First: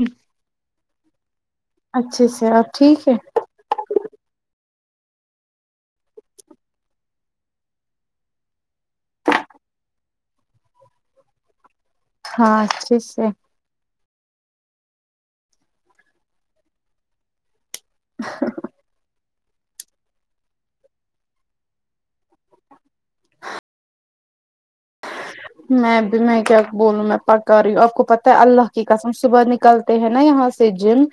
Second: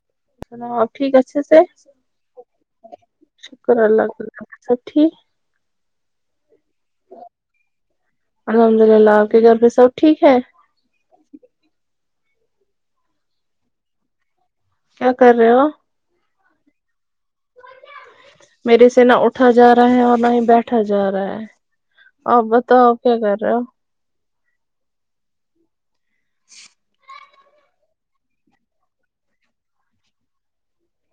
ہی ہاں ٹھیک ہے اچھا سر اور ٹھیک ہے سٹھی الحمد للہ آپ کے گھر پہ سب ٹھیک ہے ہاں اچھے سے کیا کر رہے ہو میرریے سے نا اٹھ اٹھا جا رہا ہے اور نہ ہی بیٹھا جا رہا ہے آپ بتاؤ کیا کر رہے ہو میں میں کیا بولوں میں پ ک ی آپ کو پتہ ہے اللہ کی قسم صبح نکلتے ہیں نا یہاں سے جم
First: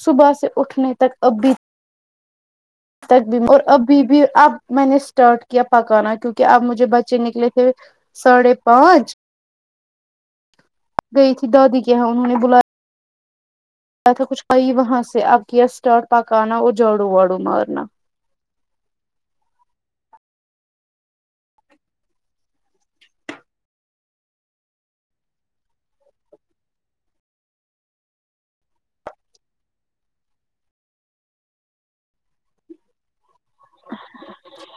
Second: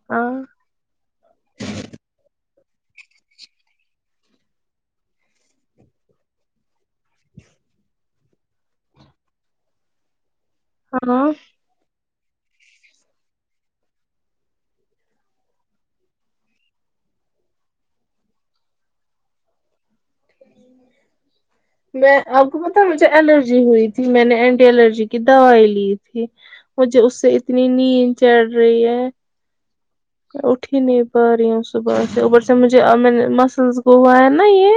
صبح سے ہاں اٹھنے تک اب بھی ت اور ابھی بھی اب میں نے اسٹارٹ کیا پکانا کیونکہ اب مجھے بچے نکلے تھے ساڑھے پانچ گئی ہاں تھی دو دی کے ہم انہوں نے بلایا تھا کچھ کئی وہاں سے اب کیا اسٹارٹ پکانا اور جاڑو واڑو مارنا میں آپ کو پتا مجھے الرجی ہوئی تھی میں نے اینٹی الرجی کی دوائی لی تھی مجھے اس سے اتنی نیند چڑھ رہی ہے اٹھی نہیں پا رہی ہوں صبح سے اوپر سے مجھے م سنس گووا ہے نا یہ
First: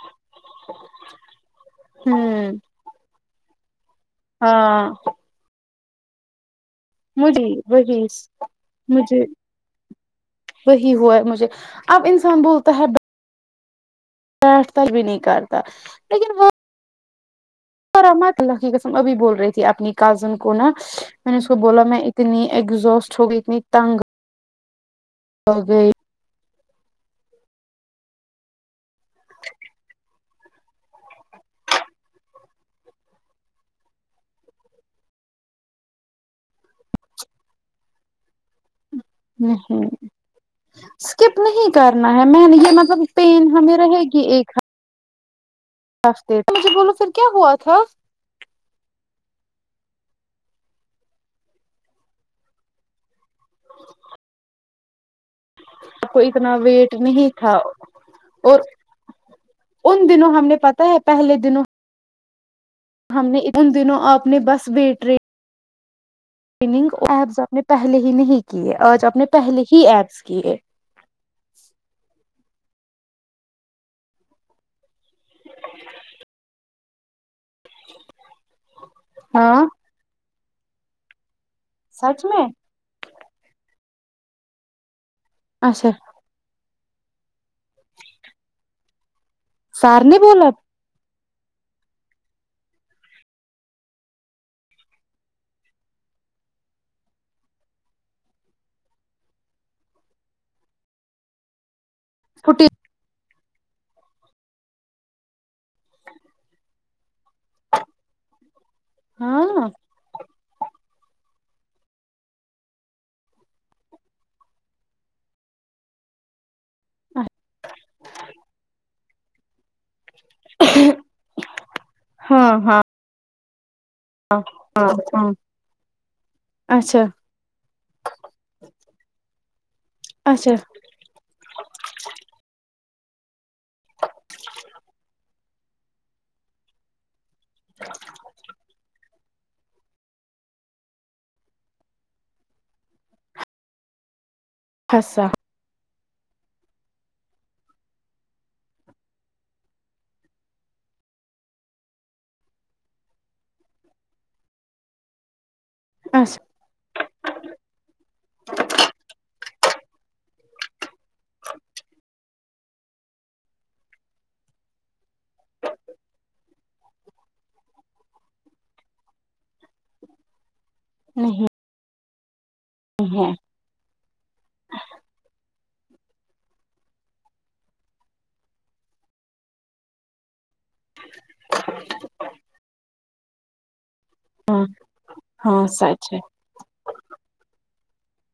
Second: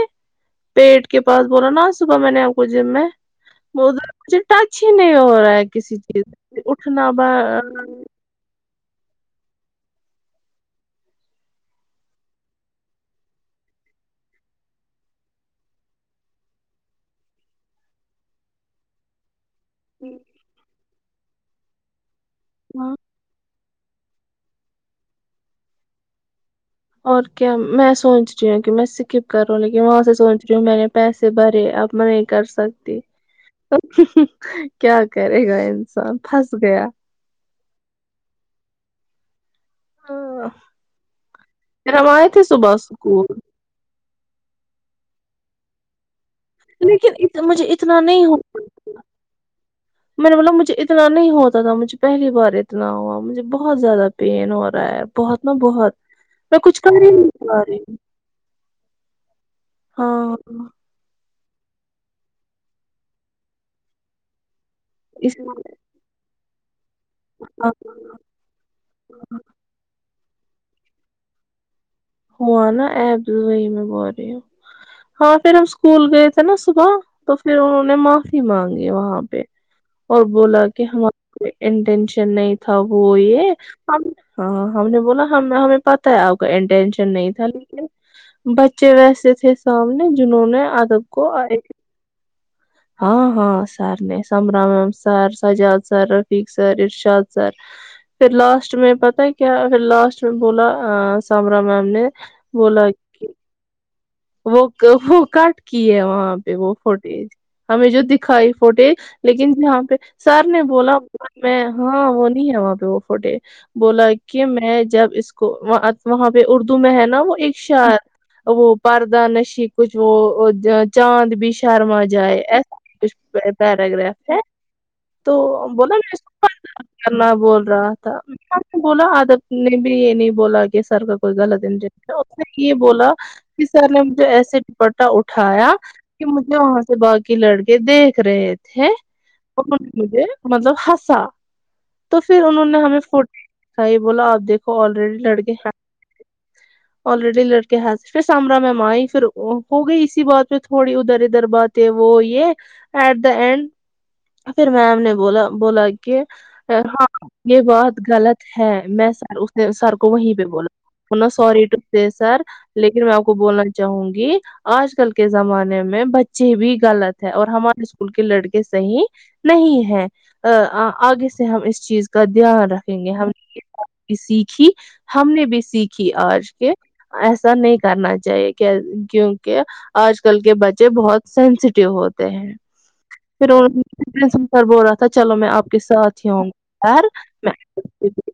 پیٹ کے پاس بولا نا آج صبح میں نے ہوں آپ کو جم میں م مجے تچ ہی نہیں ہو رہا ہے کسی چیز سے اٹھنا ب مریی مرییس مجھے وہی ہوا مجھے اب انسان بولتا ہے بیٹ تل بھی نہیں کرتا لیکن وہ اورم اللہ کی قسم اب بول رہی تھی اپنی کازن کو نا میں نے اس کو بولا میں ایک اتنی ہاں ایگزاسٹ ہو گئی اتنی تنگ ہو گئی اور کیا میں سوچ رہی ہوں کہ میں سکپ کر رہوں لیکن وہاں سے سوچ رہی ہوں میں نے پیسے بھرے اب میں نہیں کر سکتی کیا کرے گا انسان پھنس گیا نہیں پھر اسکپ نہیں ہم کرنا ہے آئے تھے میں نے یہ صبح مطلب اسکول پین ہمیں رہے گی کی ایک ہ اچ لیکن مجھے اتنا نہیں ہونا پڑ میں نے بولا مجھے اتنا نہیں ہوتا تھا مجھے پہلی بار اتنا ہوا مجھے بہت زیادہ پین ہو رہا ہے بہت نا بہت آ کو اتنا میں کچھ ویٹ کر ہی نہیں تھا پا رہی اور ان دنوں ہاں ہم نے پتا ہے پہلے د دنوں ہم نے ان دنوں اپنے بس اسشمے نگ ایپس آپ نے پہلے ہی نہیں کیے آج آپ نے پہل ہی ایپس کہ ہوا نا ایب وہی میں بول رہی ہوں ہاں پھر ہم اسکول گئے تھے نا صبح تو پھر انہوں نے معافی مانگی وہاں پہ ہاں اور بولا کہ ہمار کو سچ انٹینشن میں نہیں تھا وہ یہ ہم ہاں ہم نے بولا ہم ہمیں اچھا پتہ ہے آپ کا انٹینش نہیں تھا لیکن بچے ویسے تھے سار سامنے جنہوں بولا نے ادب کو ہاں ہاں سر نے سمبرامیم سر سجاد سر رفیق سر ارشاد سر پھر لاسٹ میں پتا کیا پھر لاسٹ میں بولا سمبرامم ان فٹی [unintelligible] بولا وہ وہ کٹ کی ہے وہاں پہ وہ فوٹیج ہمیں جو دکھائی فوٹیج لیکن ہاں یہاں پہ سر نے بولا میں ہاں وہ نہیں ہے وہاں پہ وہ فوٹے بولا کہ میں جب اس کو وہاں پہ اردو میں ہے نا وہ ایک شعر وہ پردہ نشی کچھ جو چاند بھی شرما ہاں ہاں جائےس پیراگراف ہے ہاں ہاں تو بولا میں اس اچھا کرنا بول رہا تھا نے بولا آد جی [unintelligible] بھی یہ نہیں اچھا بولا کہ سر کا کوئی گل دین ج اے کی یہ بولا کہ سر نے مجھے ایسے دپٹہ اٹھ اٹھایا کہ مجھے وہاں سے با لڑکے دیکھ رہے تھے انہوں نے مجھے مطلب ہنسا تو پھر انہوں نے ہمیں فوٹو دائی بولا آپ دیکھ یک آلریڈی خاصا لڑ گ آلریڈی لڑکے حاضر پھر سامرا میںم آئی پھر ہو گئی اسی بات پہ تھوڑی ادھر ادھر باتیں وہ یہ ایٹ دا اینڈ پھر میم نے بولا بولا کہ اچھا ہاں یہ بات غلط ہے میں سر سر کو وہیں پہ بولاو سی ٹو سر لیکن میں آپ کو بولنا چاہوں گی آج کل کے زمانے میں بچے بھی غلط ہے اور ہمارے اسکول کے لڑکے صحیح نہیں ہے ا آگے سے نہیں ہم اس چیز کا دھیان رکھیں گے ہم ہے نے سیکھی ہم نے بھی سیکھی آج کے ایسا نہیں کرنا چاہیے کہ کیونکہ آج کل کے بچے بہت سینسٹیو ہوتے ہیں پھر اور س سر بول رہا تھا چلو میں ہاں آپ کے سچ ہے ساتھ ہی آؤں گا خیر میں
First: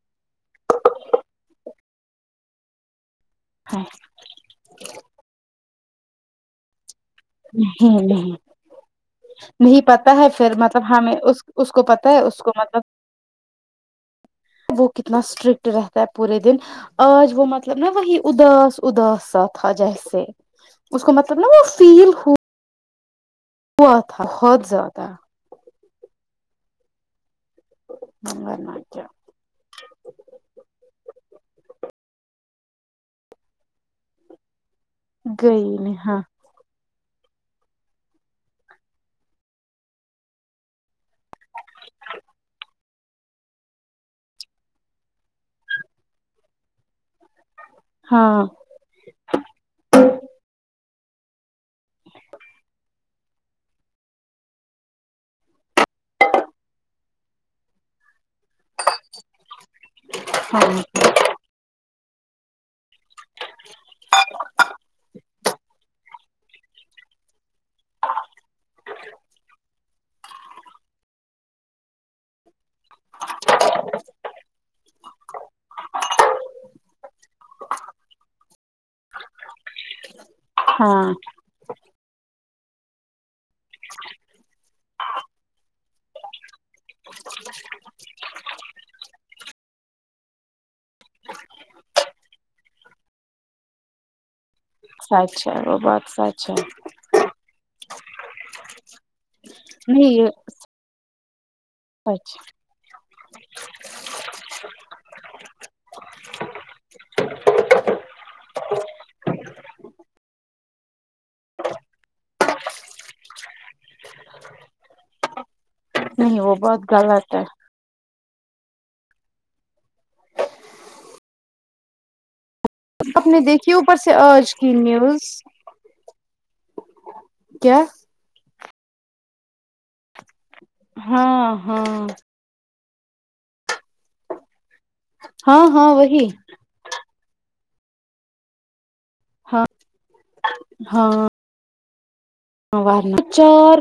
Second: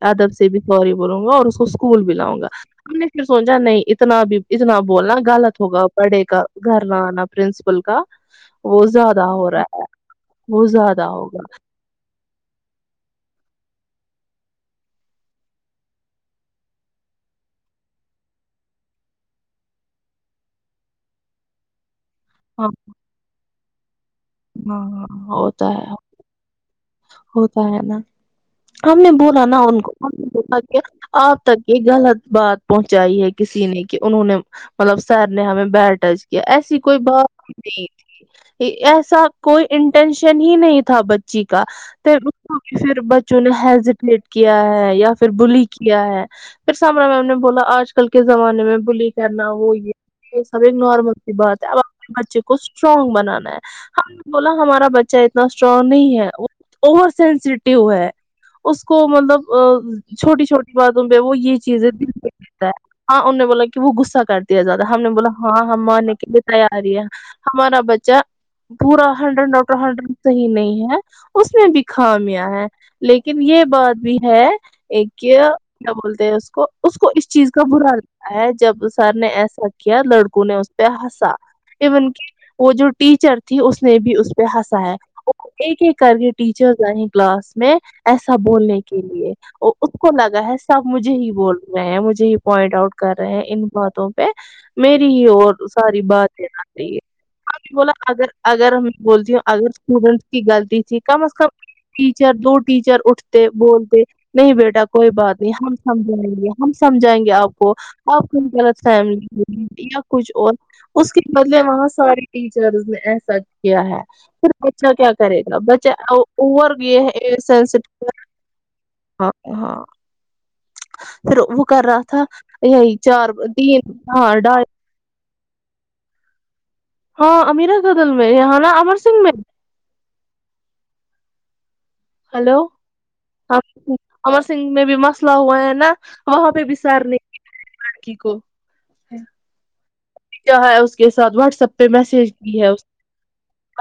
ادب سے بھی سوری بولوں گا اور اس کو اسکول بھی لاؤں گا ہم نے پھر سمجا نہیں اتنا بھی اتنا بولنا غلط ہوگا پڑ کاا گ انا پرنسپل نہیں کا نہیں وہ زیادہ ہو رہا نہیں ہے پتا پھر وہ مطلب زیادہ ہمیں اس ہوگا اس کو پتہ ہے اس کو مطلب وہ کتنا اسٹرکٹ رہتا ہے پورے دن آج وہ مطلب نا وہی اداس اداسا تھا جیسے اس کو مطلب نا وہ فیل ہو ہاں [unintelligible] ہاں زیادہ ہو تو ہے ہوتا ہے نا ورنہ ہم کیا نے بولا نا ان کو ہم نے بولا کہ آپ تک یہ غلط بات پہنچائی ہے کسی نے کہ انہوں نے مطلب سر نے گئی ہمیں نہیں بیٹ ہاں ٹچ کیا ایسی کوئی بات بھی نہیں تھی اے کوئی انٹینشن ہی نہیں تھا بچی کا پھر اس کو بھی پھر بچوں نے ہیزیٹیٹ کیا ہے یا پھر بلی کیا ہے پھرسامرا میم نے بولا آج کل کے ہاں زمانے میں بلی کرنا وہ بھی یہ سب نارمل سی بات ہے اب اپنے بچے کو اسٹرانگ بنانا ہے ہم بولا ہمارا بچہ اتنا اسٹرانگ نہیں ہے وہ اوور سینسٹیو ہے اس کو مطلب چھوٹی چھوٹی ہاں باتوں پہ وہ یہ چیزیں [unintelligible] ہاں ان نے بولاکیوں غصہ کرتی ہے زیادہ ہم نے بولا ہاں ہم مان لیتے ہے کے لیے تیاری ہے ہمارا بچہ پورا ہنڈریڈ ڈاکٹر ہنڈریڈ صحیح نہیں ہے اس میں بھی خامیاں ہے لیکن یہ بات بھی ہے ایک کہ کیا بولتے ہیں اس کو اس کو اس چیز کا برا لگتا ہے جب سر نے ایسا کیا لڑک تونے اس پہ ہاں ہنسا اے ون وہ جو ٹیچر تھی اس نے بھی اس پہ ہنسا ہے ایک ایک کر کے ٹیچرز آئے کلاس میں ایسا بولنے کے لیے اس کو لگا ہے سب مجھے ہی بول رہے ہیں مجھے ہی پوائنٹ آؤٹ کر رہے ہیں ان باتوں پہ میری ہی سچ اور ہے وہ ساری بات ہے سچ کر رہی ہے بلا اگر اگر ہم بولتی ہو اگر نہیں اسٹوڈینٹس کی غلطی تھی کم از کم ٹیچر اچھا دو ٹیچر اٹھتے بولتے نہیں بیٹا کوئی بات نہیں ہم سمجھائیں گے ہم سمجھائیں گے آپ کو آپ کوئی غلط فہمی یا کچھ اور اس کے بدلے وہاں سارے ٹیچر نے ایسے سچ کیا ہے پھر کچھ کیا کرے گا نہیں وہ بہت غلط ہے بچہ [unintelligible] ہاں ہاں پھر وہ کر رہا تھا [unintelligible] یہی آپ چار نے دیکھی تین اوپر سے ہار آج ڈال کی نیوز ہاں امیرا کیا کے گھر میں ہے نا آپ واشنگ میں [unintelligible] ہاں [unintelligible] ہاں [unintelligible] سگھ میں بھی مسئلہ ہوا ہاں ہے ہاں نا وہی وہاں پہ بھی سارنے لڑکی کو [unintelligible] ہاں کیا ہے اس کے ہاں ساتھ واٹسپ [unintelligible] [unintelligible] چار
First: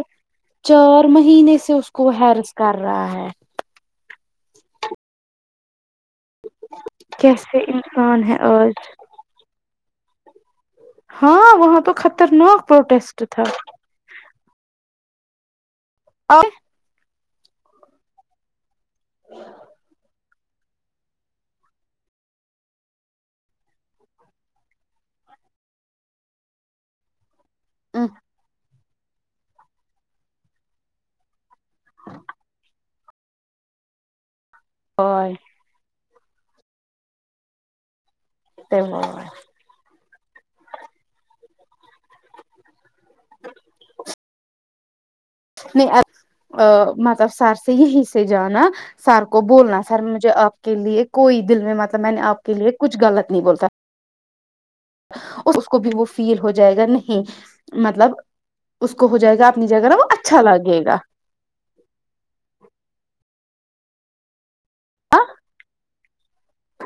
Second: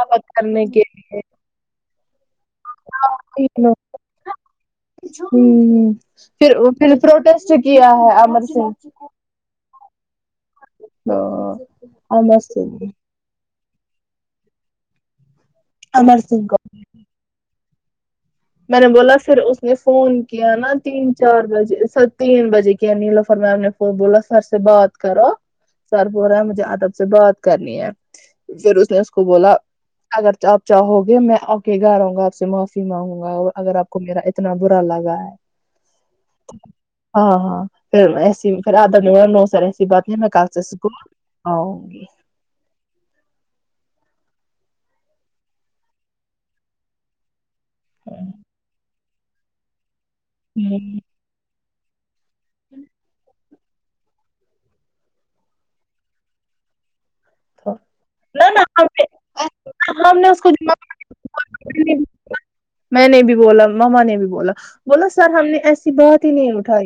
کے چار لیے مہینے سے اس کو ہر [unintelligible] [unintelligible] پھر پھر پروٹیسٹ کیسے کیا ہے انسان امر سنگھ آج ہاں وہاں تو امر خطرناک سنگھ پروٹیسٹ تھا امر سنگھ کو میں نے بولا پھر اس نے فون کیا نا تین چار بجے سر تین بجے کیا نیلفر میم نے ف بولا سر سے بات کرو سر بول رہے ہے مجھے ادب سے بات کرنی ہے پھر اس کو بولا اگر آپ چاہو گے میں گا ہوںا آپ سے ماف جی اور اگر آپ کو میرا اتنا برا لگا ہے ہاں ہاں پھر سھر آدا نو نو سارے بت یہ میں کل سے اسکول آؤں گی نہیں ماب سارس یہیں سے جانا سار کو بولنا سر مجھے آپ کے لیے کوئی دل میں مت میں نے آپ کے لیے کچھ غط نہیں بولتا اور اس کو بھی وہ فیل ہو جائے گا نہیں ہوں مطلب نہ نہ ہم اس نے کو ہو جائے گا اپنی جگہ وہ ہم اچا نے میں نہیں بھی بولا ماما نے بھی بولا بولا سر ہم نے ایسی بات ہی نہیں ا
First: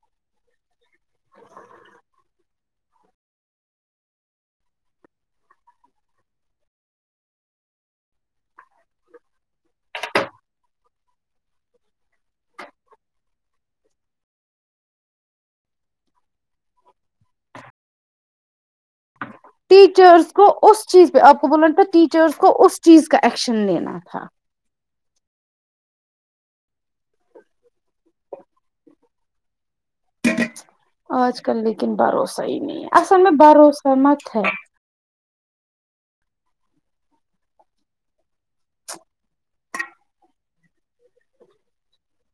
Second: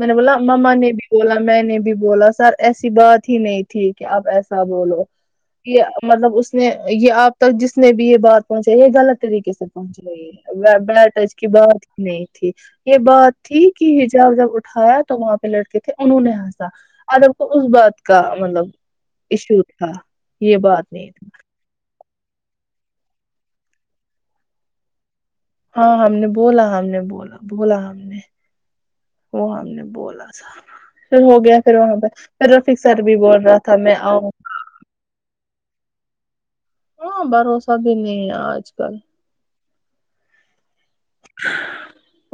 م نے بولا مما نے بھی بولا میں نے بھی بولا سر ایسی بات ہی نہیں تھی کہ اب ایسا بولو یہ مطلب اس نے یہ آپ تک جس نے بھی یہ بات پہنچائی یہ غلط طریقے سے پہنچ گئی بڑا ٹچ کی بات ہی نہیں تھی یہ بات تھی کہ حجاب جب اٹھایا تو وہاں پہ لڑکے تھے انہوں نے ہنسا ادب کو اس بات کا مطلب ایشو تھا ٹیچرس کو یہ اس بات نہیں چیز پہ تھی آپ کو بولانا ن تھا ٹیچر ر کو اس چیز کا ایکشن لینا تھا ہاں ہم نے بولا ہم نے بولا بولا ہم نے وہ ہم نے بولا پھر آج ہوگیا کل پھر لیکن وہاں پہ بھروسہ پھر ہی رفق نہیں ہے سر بھی اصل میں بول رہا تھا میں بھروسہ مت آؤں ہے ہاں بھروسہ بھی نہیں ہے آج کل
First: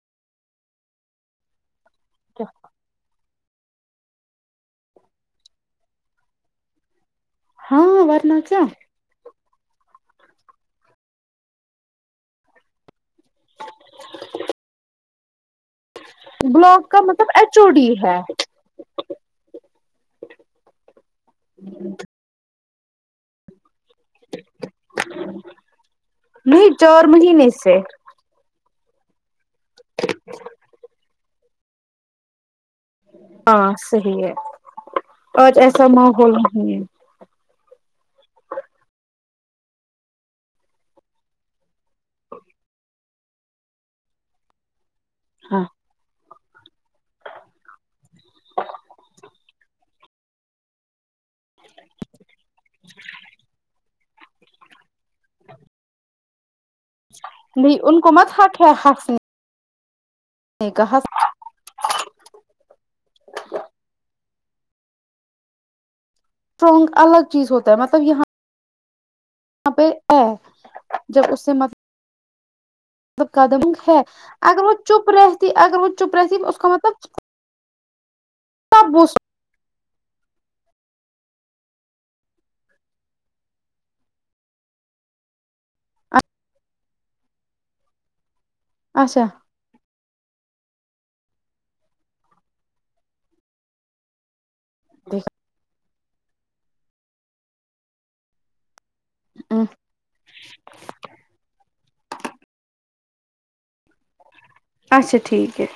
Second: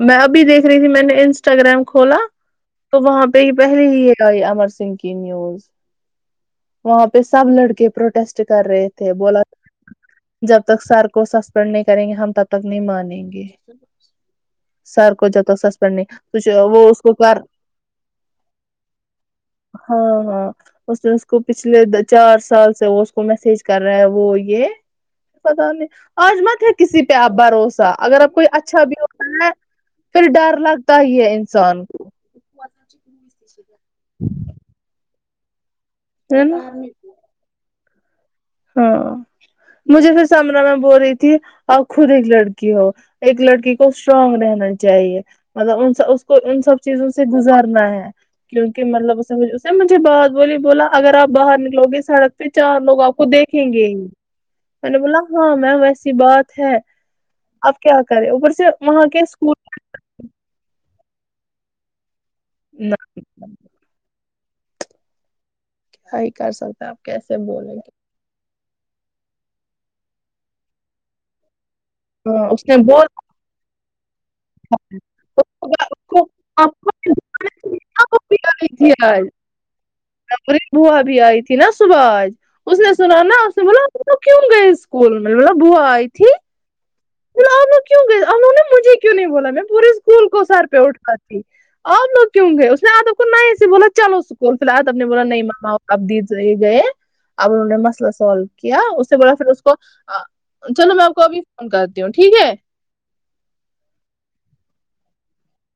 میں ابھی دیکھ رہی تھی میں نے انسٹاگرام کھولا کیا؟ تو وہاں پہ تو یہ پہلے ہی آ امر سنگھ کی نیوز وہاں پ پہ سب لڑکے ہاں ورنہ پروٹیسٹ کیا کر رہے تھے بولا جب تک سر کو سسپینڈ نہیں کریں گے ہم تب تک نہیں مانیں گے سر کو جب ت س کرنے تو جو وہ بلاک اس کا کو مطلب کر ایچ او ڈی ہے ہاں ہاں اس اس کو پچھلے چار سال سے وہ اس کو میسج کر رہا وہ یہ پت نہیں آج مت ہے نہیں کسی چار پہ آپ مہینے سے بھروسہ اگر آپ کوئی اچھا چھب ہو کا پھر ڈر لگتا ہی ہے انسان کو ہاں صحی ہے اور اھ کا ماحول نہیں ہے ہاں مجھے پھر سمرا میں بو رہی تھی اور خود ایک لڑکی ہو ایک لڑکی کو اسٹرانگ رہنا چاہیے ہاں مطلب ان سب چیزوں سے گزارنا ہے کیونکہ مطلب اس بات بولی بولا اگر آپ باہر نک لوگے سڑک پہ چار لوگ آپ گ میں نے بولا ہاں میم ایسی بات ہے آپ نہیں کیا ان کو کریں مت اوپر حق سے ہے وہاں کے اسکول کہاں نہیں [unintelligible] کیا ہی کر سکتے اسٹرانگ آپ الگ کیسے بولیں گے وہاں پہ ہے جب اس سے مت ہاں قدم ہے اگر وہ چپ رہتی اگر وہ چپ رہتی اس کو مطلب [inaudible] تھی تب وہ حل [unintelligible] پوری بوا بھی آئی تھی نا سباش اس نے سنا نا آپ نے بولا کیوں گئے اسکول میں ب بوا آئی تھی [unintelligible] بولا آپ کیوں گیا انہوں مجھے کیوں نہیں اچھا بولا میں پورے اسکول کو کو سر پہ اٹھ کر ت آپ لوگ کیوں گئے اس نے آدو کو نہیں ایسے بولا چلو اس کو کو فی الحات اپ نے برا نہیں مننا ہو [unintelligible] اب د گئے اب انہوں نے مسئلہ سالو کیا سے بو پھر اس کو چلو میں آپ کو ابھی فون کروں ٹھیک ہے اچھا ٹھیک ہے